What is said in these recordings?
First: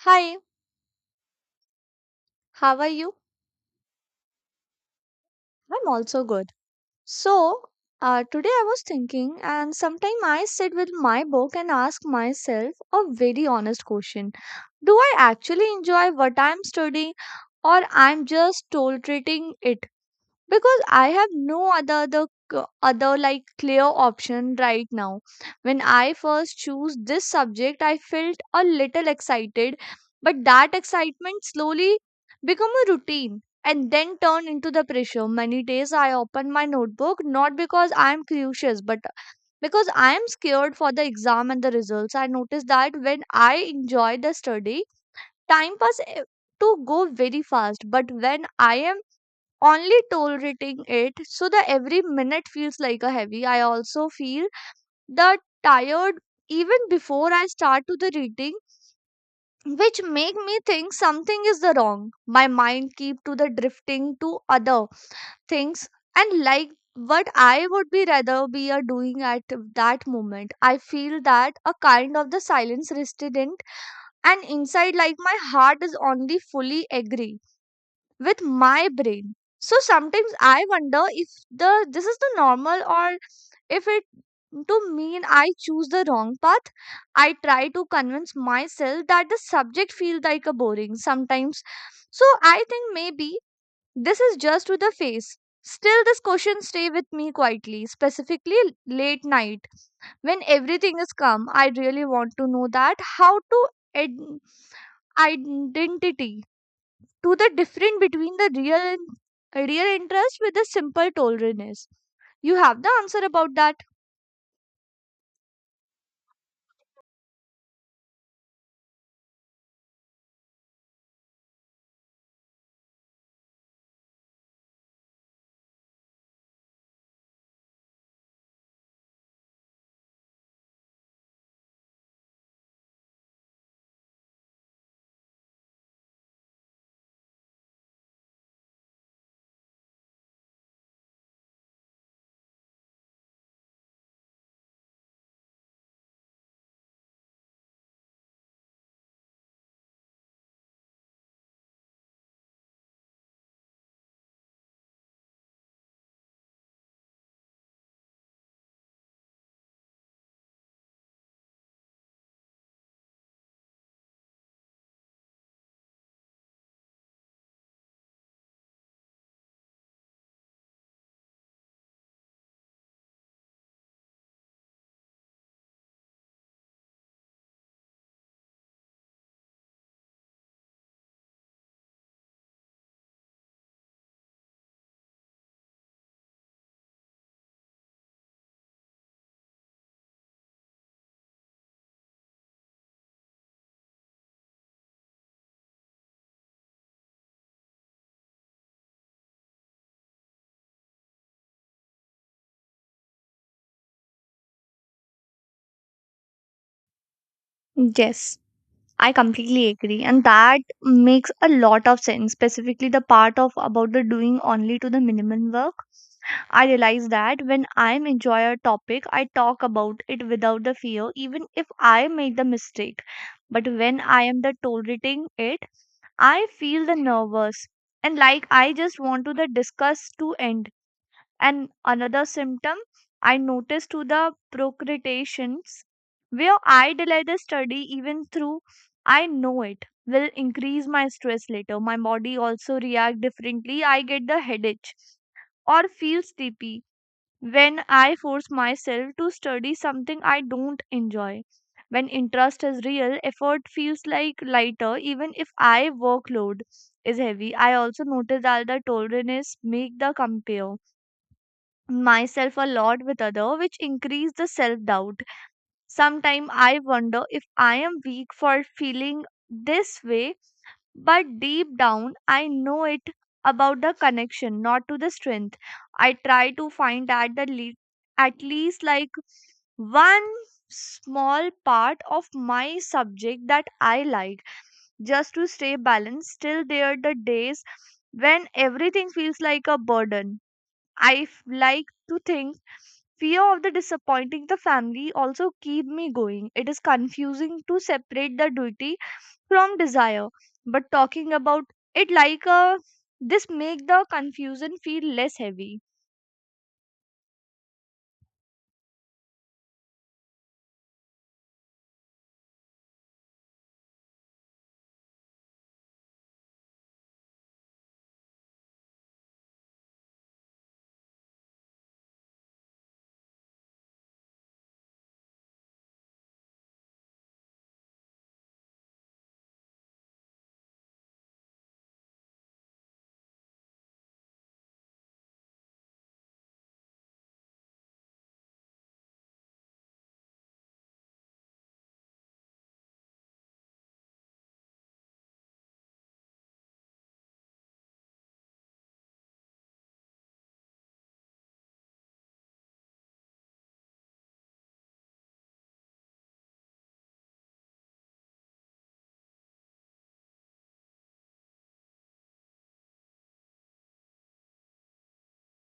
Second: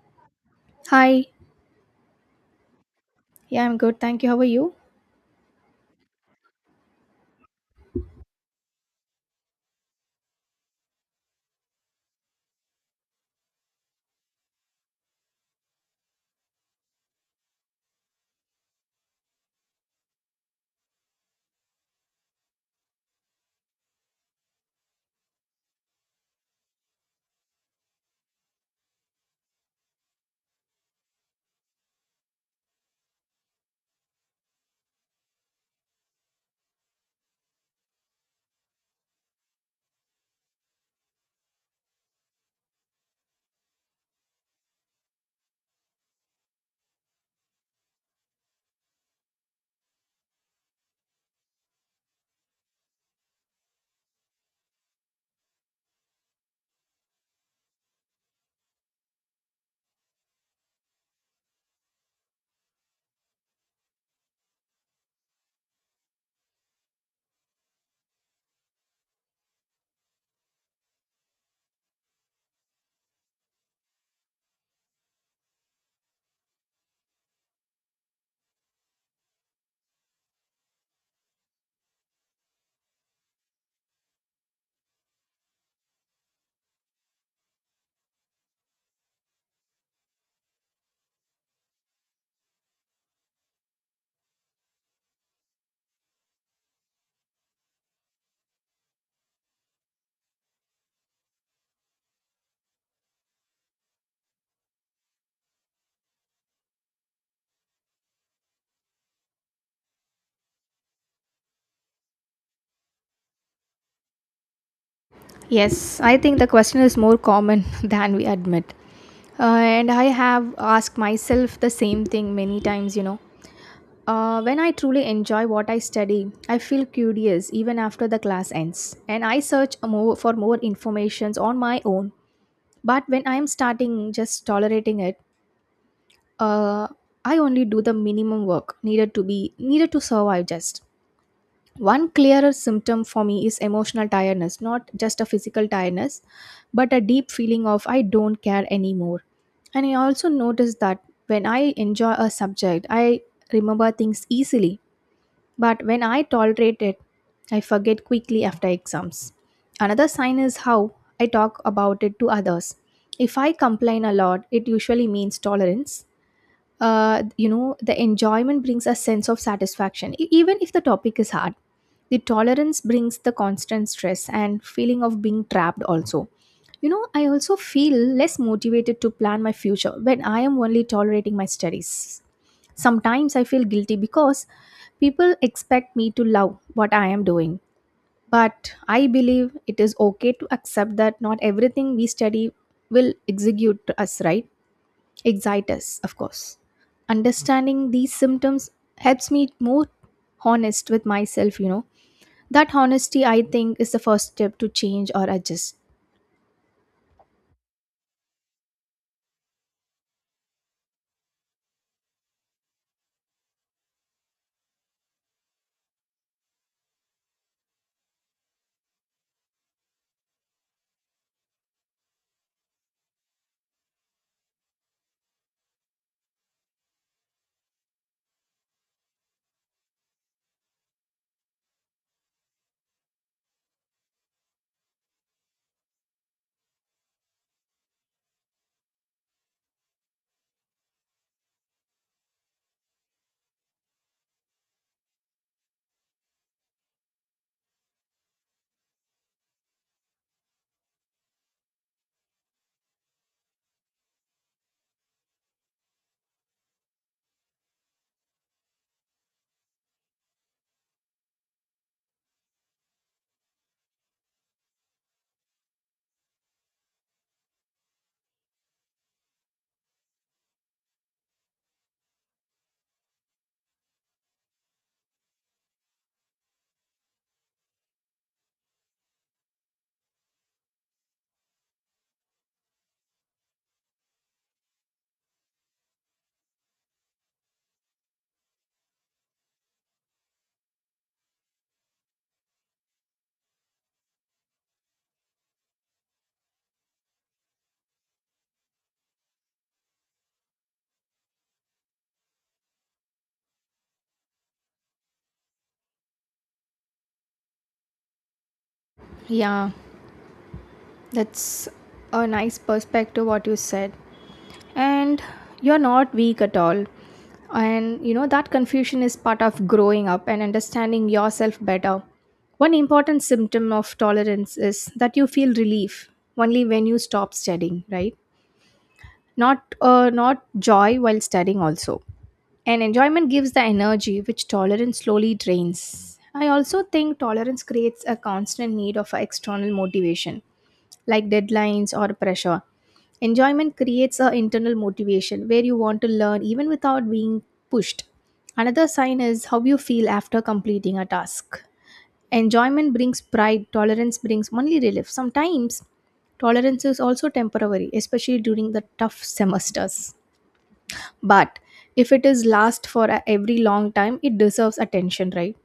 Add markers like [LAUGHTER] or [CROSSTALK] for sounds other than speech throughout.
Hi, Hi. how are you? Yeah, I'm good. Thank you. How are you? I'm also good. So, Today I was thinking, and sometime I sit with my book and ask myself a very honest question. Do I actually enjoy what I'm studying, or I'm just tolerating it? Because I have no c- other, like, clear option right now. When I first chose this subject I felt a little excited, but that excitement slowly become a routine and then turned into the pressure. Many days I open my notebook not because I am curious but because I am scared for the exam and the results. I noticed that when I enjoy the study time pass to go very fast, but when I am only tolerating it so that every minute feels like a heavy. I also feel the tired even before I start to the reading, which make me think something is the wrong. My mind keep to the drifting to other things, and like what I would be rather be a doing at that moment. I feel that a kind of the silence resident and inside like my heart is only fully agree with my brain. So sometimes I wonder if the this is the normal or if it to mean I choose the wrong path. I try to convince myself that the subject feels like a boring sometimes, so I think maybe this is just to the face. Still this question stay with me quietly, specifically late night when everything is calm. I really want to know that how to id- identity to the difference between the real and real interest with the simple tolerance. You have the answer about that. Yes, I think the question is more common [LAUGHS] than we admit. And I have asked myself the same thing many times, you know. When I truly enjoy what I study, I feel curious even after the class ends, and I search a more, for more informations on my own. But when I am starting just tolerating it, uh, I only do the minimum work needed to be needed to survive just. One clearer symptom for me is emotional tiredness, not just a physical tiredness, but a deep feeling of I don't care anymore. And I also notice that when I enjoy a subject, I remember things easily, but when I tolerate it, I forget quickly after exams. Another sign is how I talk about it to others. If I complain a lot, it usually means tolerance you know the enjoyment brings a sense of satisfaction even if the topic is hard, the tolerance brings the constant stress and feeling of being trapped also. You know, I also feel less motivated to plan my future when I am only tolerating my studies. Sometimes I feel guilty because people expect me to love what I am doing, but I believe it is okay to accept that not everything we study will execute us right. Excitus, of course. Understanding these symptoms helps me more honest with myself, you know. That honesty, I think, is the first step to change or adjust. Yes, I completely agree, and that makes a lot of sense. Specifically, the part of about the doing only to the minimum work. I realize that when I enjoy a topic, I talk about it without the fear, even if I make the mistake. But when I am the tolerating it, I feel the nervous and like I just want to the discuss to end. And another symptom I noticed to the procrastinations where I delay the study even through I know it will increase my stress later. My body also react differently. I get the headache or feel sleepy when I force myself to study something I don't enjoy. When interest is real, effort feels like lighter even if I workload is heavy. I also notice that the tolerance make the compare myself a lot with other, which increase the self doubt. Sometimes I wonder if I am weak for feeling this way, but deep down I know it about the connection not to the strength. I try to find at least, like, one small part of my subject that I like just to stay balanced. Still there are the days when everything feels like a burden. I f- like To think, fear of the disappointing the family also keep me going. It is confusing to separate the duty from desire, but talking about it like a this make the confusion feel less heavy. Yeah, that's a nice perspective, what you said. And you're not weak at all. And you know, that confusion is part of growing up and understanding yourself better. One important symptom of tolerance is that you feel relief only when you stop studying, right? Not not joy while studying also, and enjoyment gives the energy which tolerance slowly drains. I also think tolerance creates a constant need of external motivation, like deadlines or pressure. Enjoyment creates a internal motivation where you want to learn even without being pushed. Another sign is how you feel after completing a task. Enjoyment brings pride, tolerance brings only relief. Sometimes tolerance is also temporary, especially during the tough semesters. But if it is last for every long time, it deserves attention, right?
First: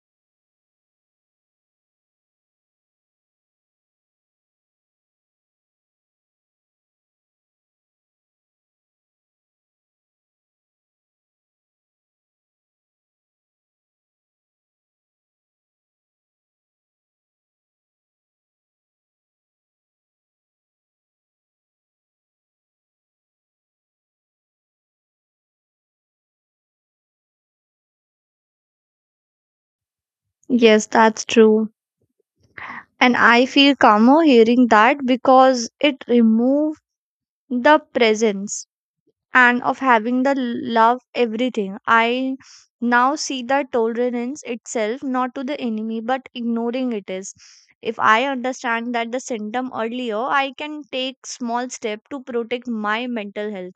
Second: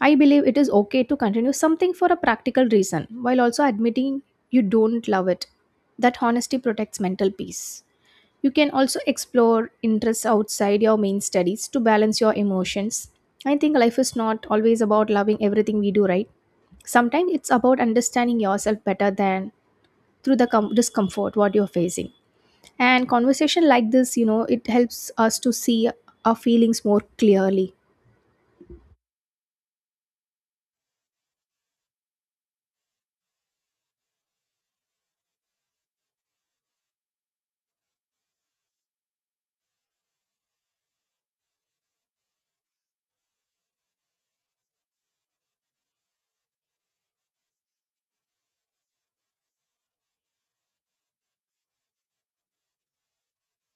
I believe it is okay to continue something for a practical reason while also admitting you don't love it. That honesty protects mental peace. You can also explore interests outside your main studies to balance your emotions. I think life is not always about loving everything we do, right? Sometimes it's about understanding yourself better than through the discomfort what you're facing. And conversation like this, you know, it helps us to see our feelings more clearly. Yes, that's true. And I feel calmer hearing that because it removes the presence and of having the love everything. I now see that tolerance itself not to the enemy, but ignoring it is. If I understand that the symptom earlier I can take small step to protect my mental health.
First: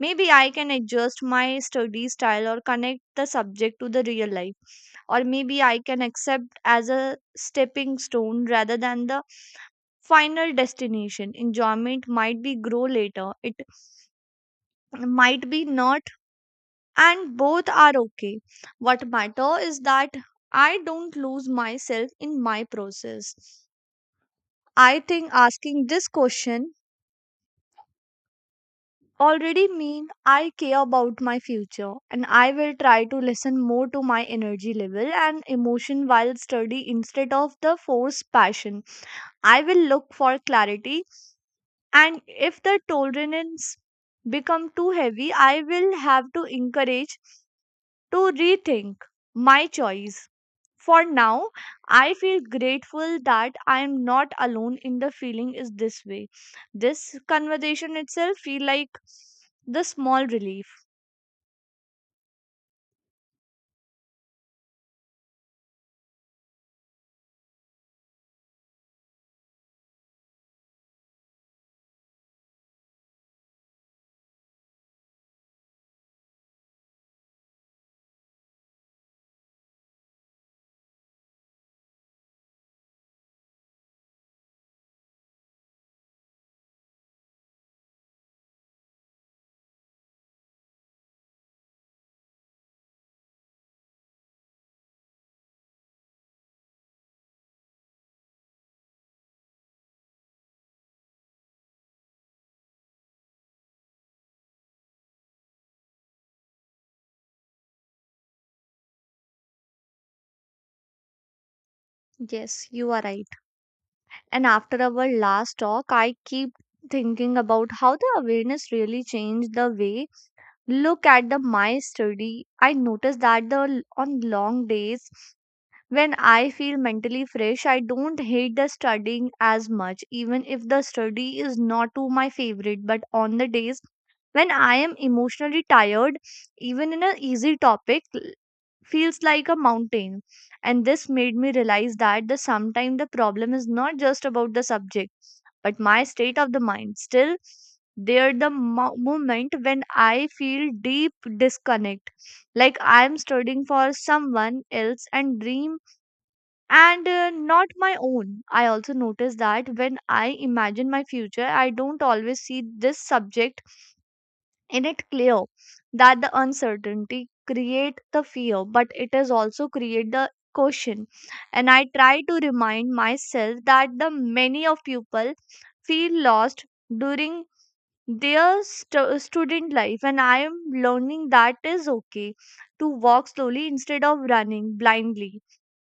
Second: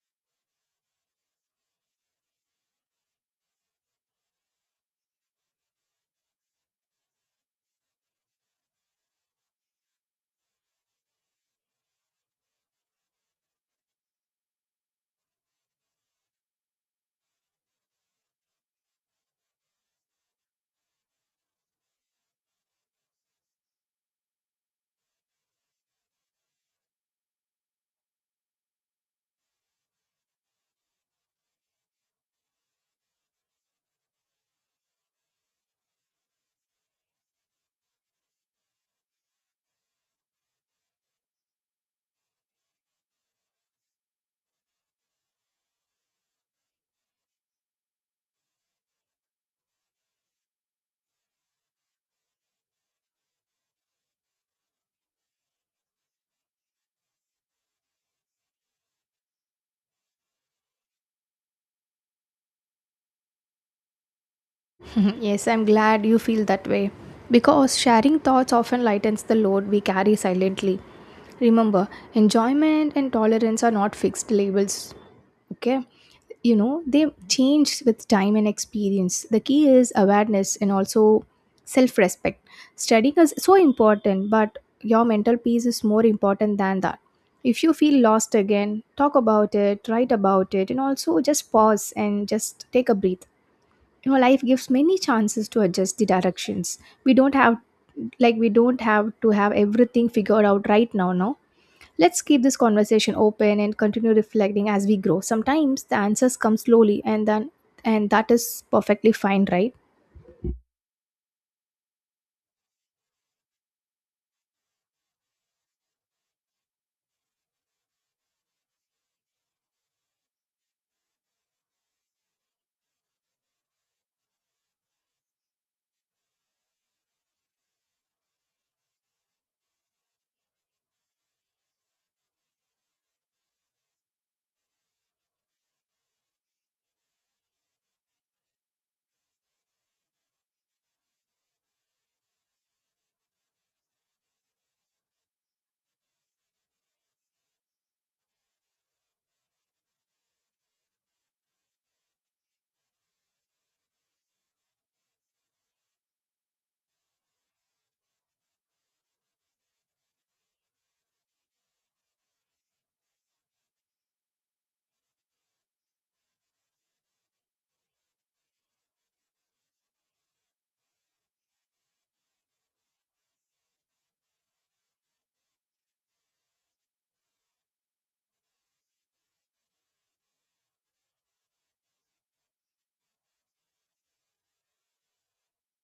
Maybe I can adjust my study style or connect the subject to the real life, or maybe I can accept as a stepping stone rather than the final destination. Enjoyment might be grow later, it might be not, and both are okay. What matter is that I don't lose myself in my process. I think asking this question already mean I care about my future, and I will try to listen more to my energy level and emotion while study instead of the forced passion. I will look for clarity, and if the tolerance become too heavy I will have to encourage to rethink my choice. For now, I feel grateful that I am not alone in the feeling is this way. This conversation itself feel like the small relief. [LAUGHS] Yes, I'm glad you feel that way. Because sharing thoughts often lightens the load we carry silently. Remember, enjoyment and tolerance are not fixed labels. Okay? You know, they change with time and experience. The key is awareness and also self respect. Studying is so important, but your mental peace is more important than that. If you feel lost again, talk about it, write about it, and also just pause and just take a breath. You know, life gives many chances to adjust the directions. we don't have we don't have to have everything figured out right now. No, let's keep this conversation open and continue reflecting as we grow. Sometimes the answers come slowly, and that is perfectly fine, right? Yes, you are right. And after our last talk, I keep thinking about how the awareness really changed the way look at the my study. I noticed that the on long days when I feel mentally fresh, I don't hate the studying as much, even if the study is not to my favorite. But on the days when I am emotionally tired, even in an easy topic feels like a mountain. And this made me realize that the sometimes the problem is not just about the subject, but my state of the mind. Still, there the moment when I feel deep disconnect, like I am studying for someone else and dream and not my own. I also notice that when I imagine my future, I don't always see this subject in it clear. That the uncertainty create the fear, but it is also create the caution. And I try to remind myself that the many of people feel lost during their student life, and I am learning that is okay to walk slowly instead of running blindly.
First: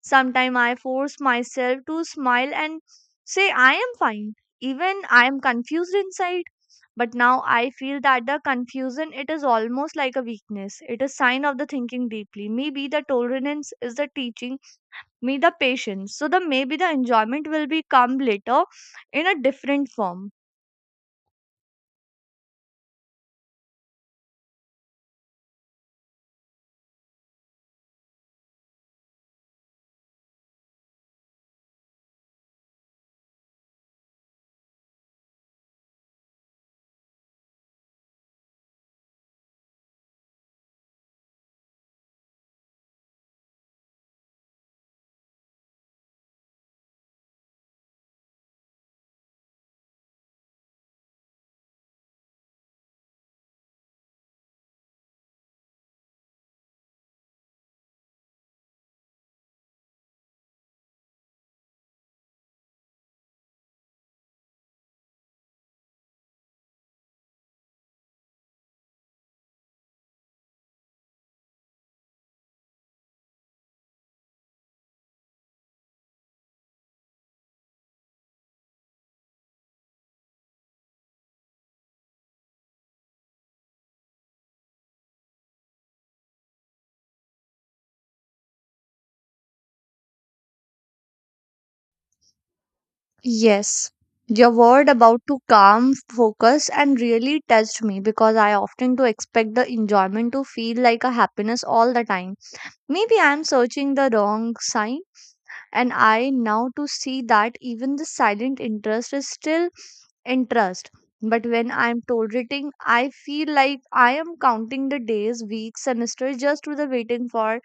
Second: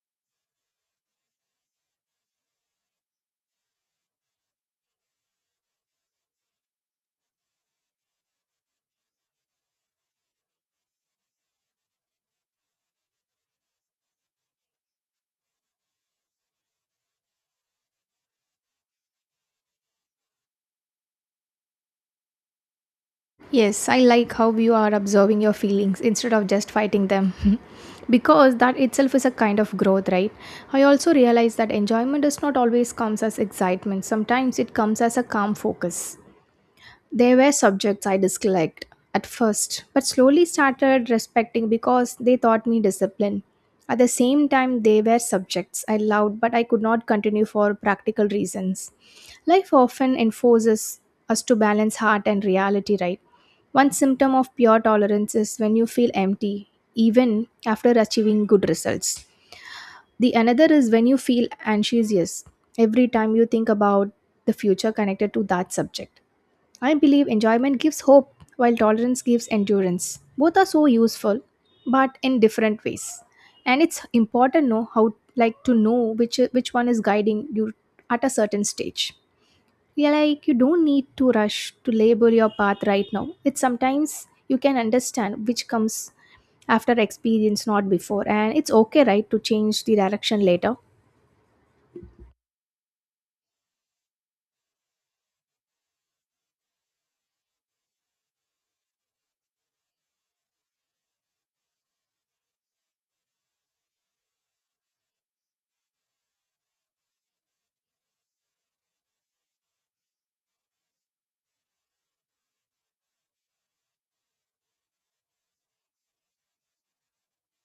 Sometimes I force myself to smile and say I am fine, even I am confused inside. But now I feel that the confusion it is almost like a weakness. It is sign of the thinking deeply. Maybe the tolerance is the teaching me the patience. So the maybe the enjoyment will become later in a different form. Yes, I like how you are observing your feelings instead of just fighting them. [LAUGHS] Because that itself is a kind of growth, right? I also realize that enjoyment does not always comes as excitement. Sometimes it comes as a calm focus. They were subjects I disliked at first, but slowly started respecting because they taught me discipline. At the same time, they were subjects I loved, but I could not continue for practical reasons. Life often enforces us to balance heart and reality, right? One symptom of pure tolerance is when you feel empty, even after achieving good results. The another is when you feel anxious every time you think about the future connected to that subject. I believe enjoyment gives hope while tolerance gives endurance. Both are so useful but in different ways. And it's important know how like to know which one is guiding you at a certain stage. Yeah, like you don't need to rush to label your path right now. It's sometimes you can understand which comes after experience not before, and it's okay, right, to change the direction later. Yes. Your word about to calm, focus, and really touched me because I often do expect the enjoyment to feel like a happiness all the time. Maybe I'm searching the wrong sign, and I now to see that even the silent interest is still interest. But when I'm tolerating, I feel like I am counting the days, weeks, semesters just to the waiting for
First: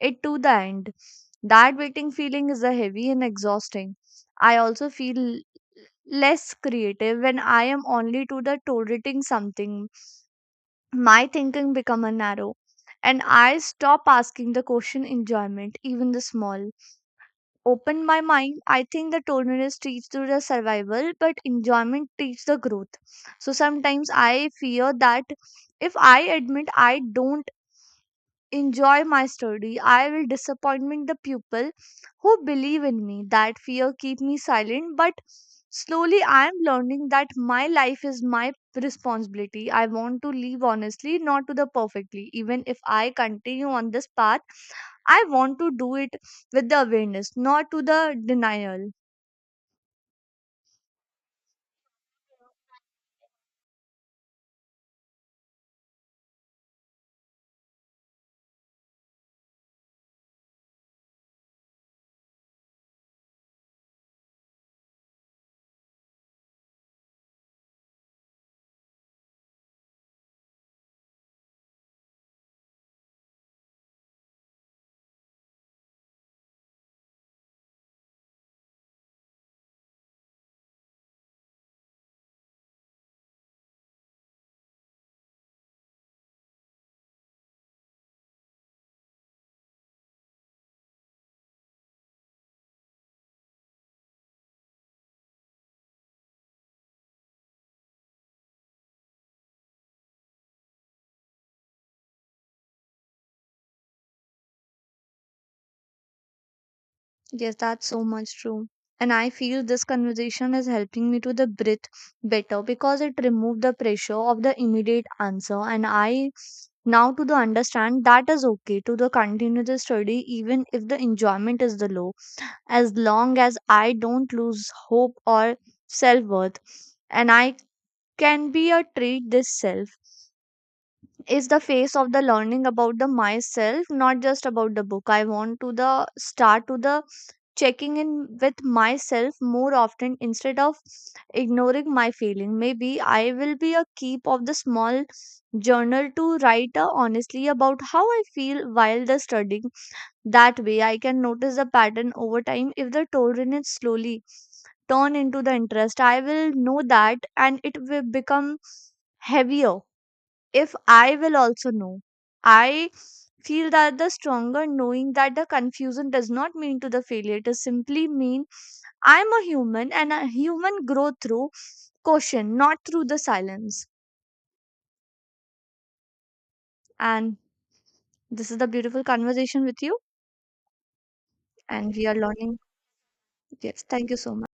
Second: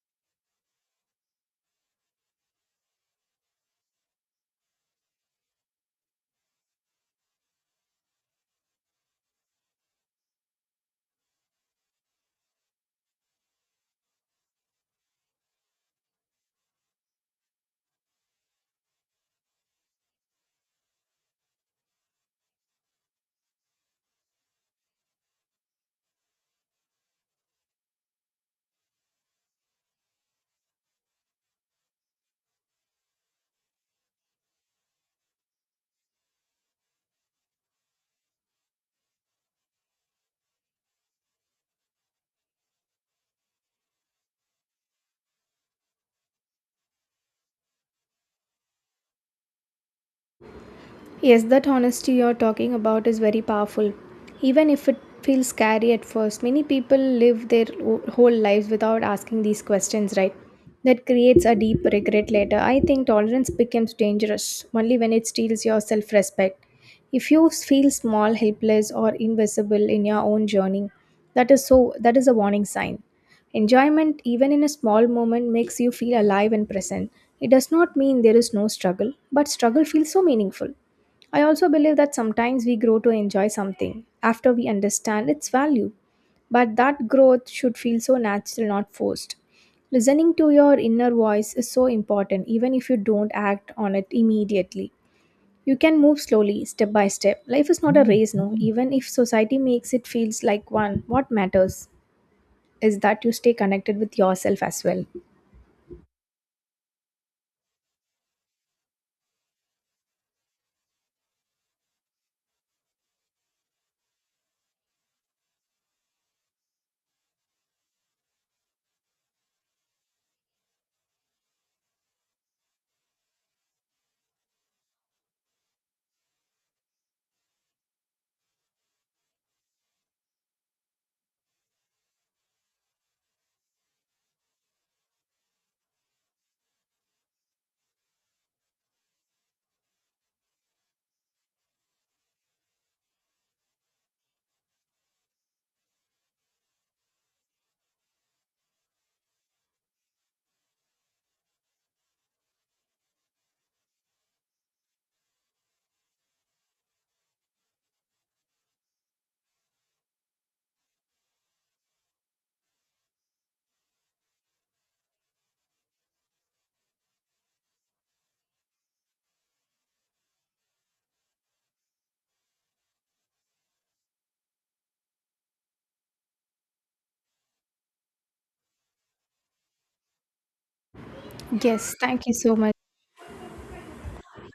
it to the end. That waiting feeling is a heavy and exhausting. I also feel less creative when I am only to the tolerating something. My thinking become a narrow, and I stop asking the question enjoyment, even the small opened my mind. I think the tolerance teaches to the survival, but enjoyment teaches the growth. So sometimes I fear that if I admit I don't enjoy my study I will disappointment the people who believe in me. That fear keep me silent, but slowly I am learning that my life is my responsibility. I want to live honestly, not to the perfectly. Even if I continue on this path I want to do it with the awareness, not to the denial. Yes, that honesty you're talking about is very powerful. Even if it feels scary at first, many people live their whole lives without asking these questions, right? That creates a deep regret later. I think tolerance becomes dangerous only when it steals your self respect. If you feel small, helpless, or invisible in your own journey, that is a warning sign. Enjoyment, even in a small moment, makes you feel alive and present. It does not mean there is no struggle, but struggle feels so meaningful. I also believe that sometimes we grow to enjoy something after we understand its value, but that growth should feel so natural, not forced. Listening to your inner voice is so important, even if you don't act on it immediately. You can move slowly, step by step. Life is not a race, no. Even if society makes it feels like one, what matters is that you stay connected with yourself as well. Yes, that's so much true. And I feel this conversation is helping me to the breathe better because it removed the pressure of the immediate answer, and I now to the understand that is okay to the continue the study even if the enjoyment is the low, as long as I don't lose hope or self-worth. And I can be a treat this self is the phase of the learning about the myself, not just about the book. I want to the start to the checking in with myself more often instead of ignoring my feeling. Maybe I will be a keep of the small journal to write honestly about how I feel while the studying. That way I can notice the pattern over time. If the tolerance slowly turn into the interest I will know, that and it will become heavier if I will also know. I feel that the stronger knowing that the confusion does not mean to the failure, it is simply mean I am a human, and a human grow through caution, not through the silence. And this is the beautiful conversation with you, and Yes, we are thank you so learning. much. Yes, thank you so much.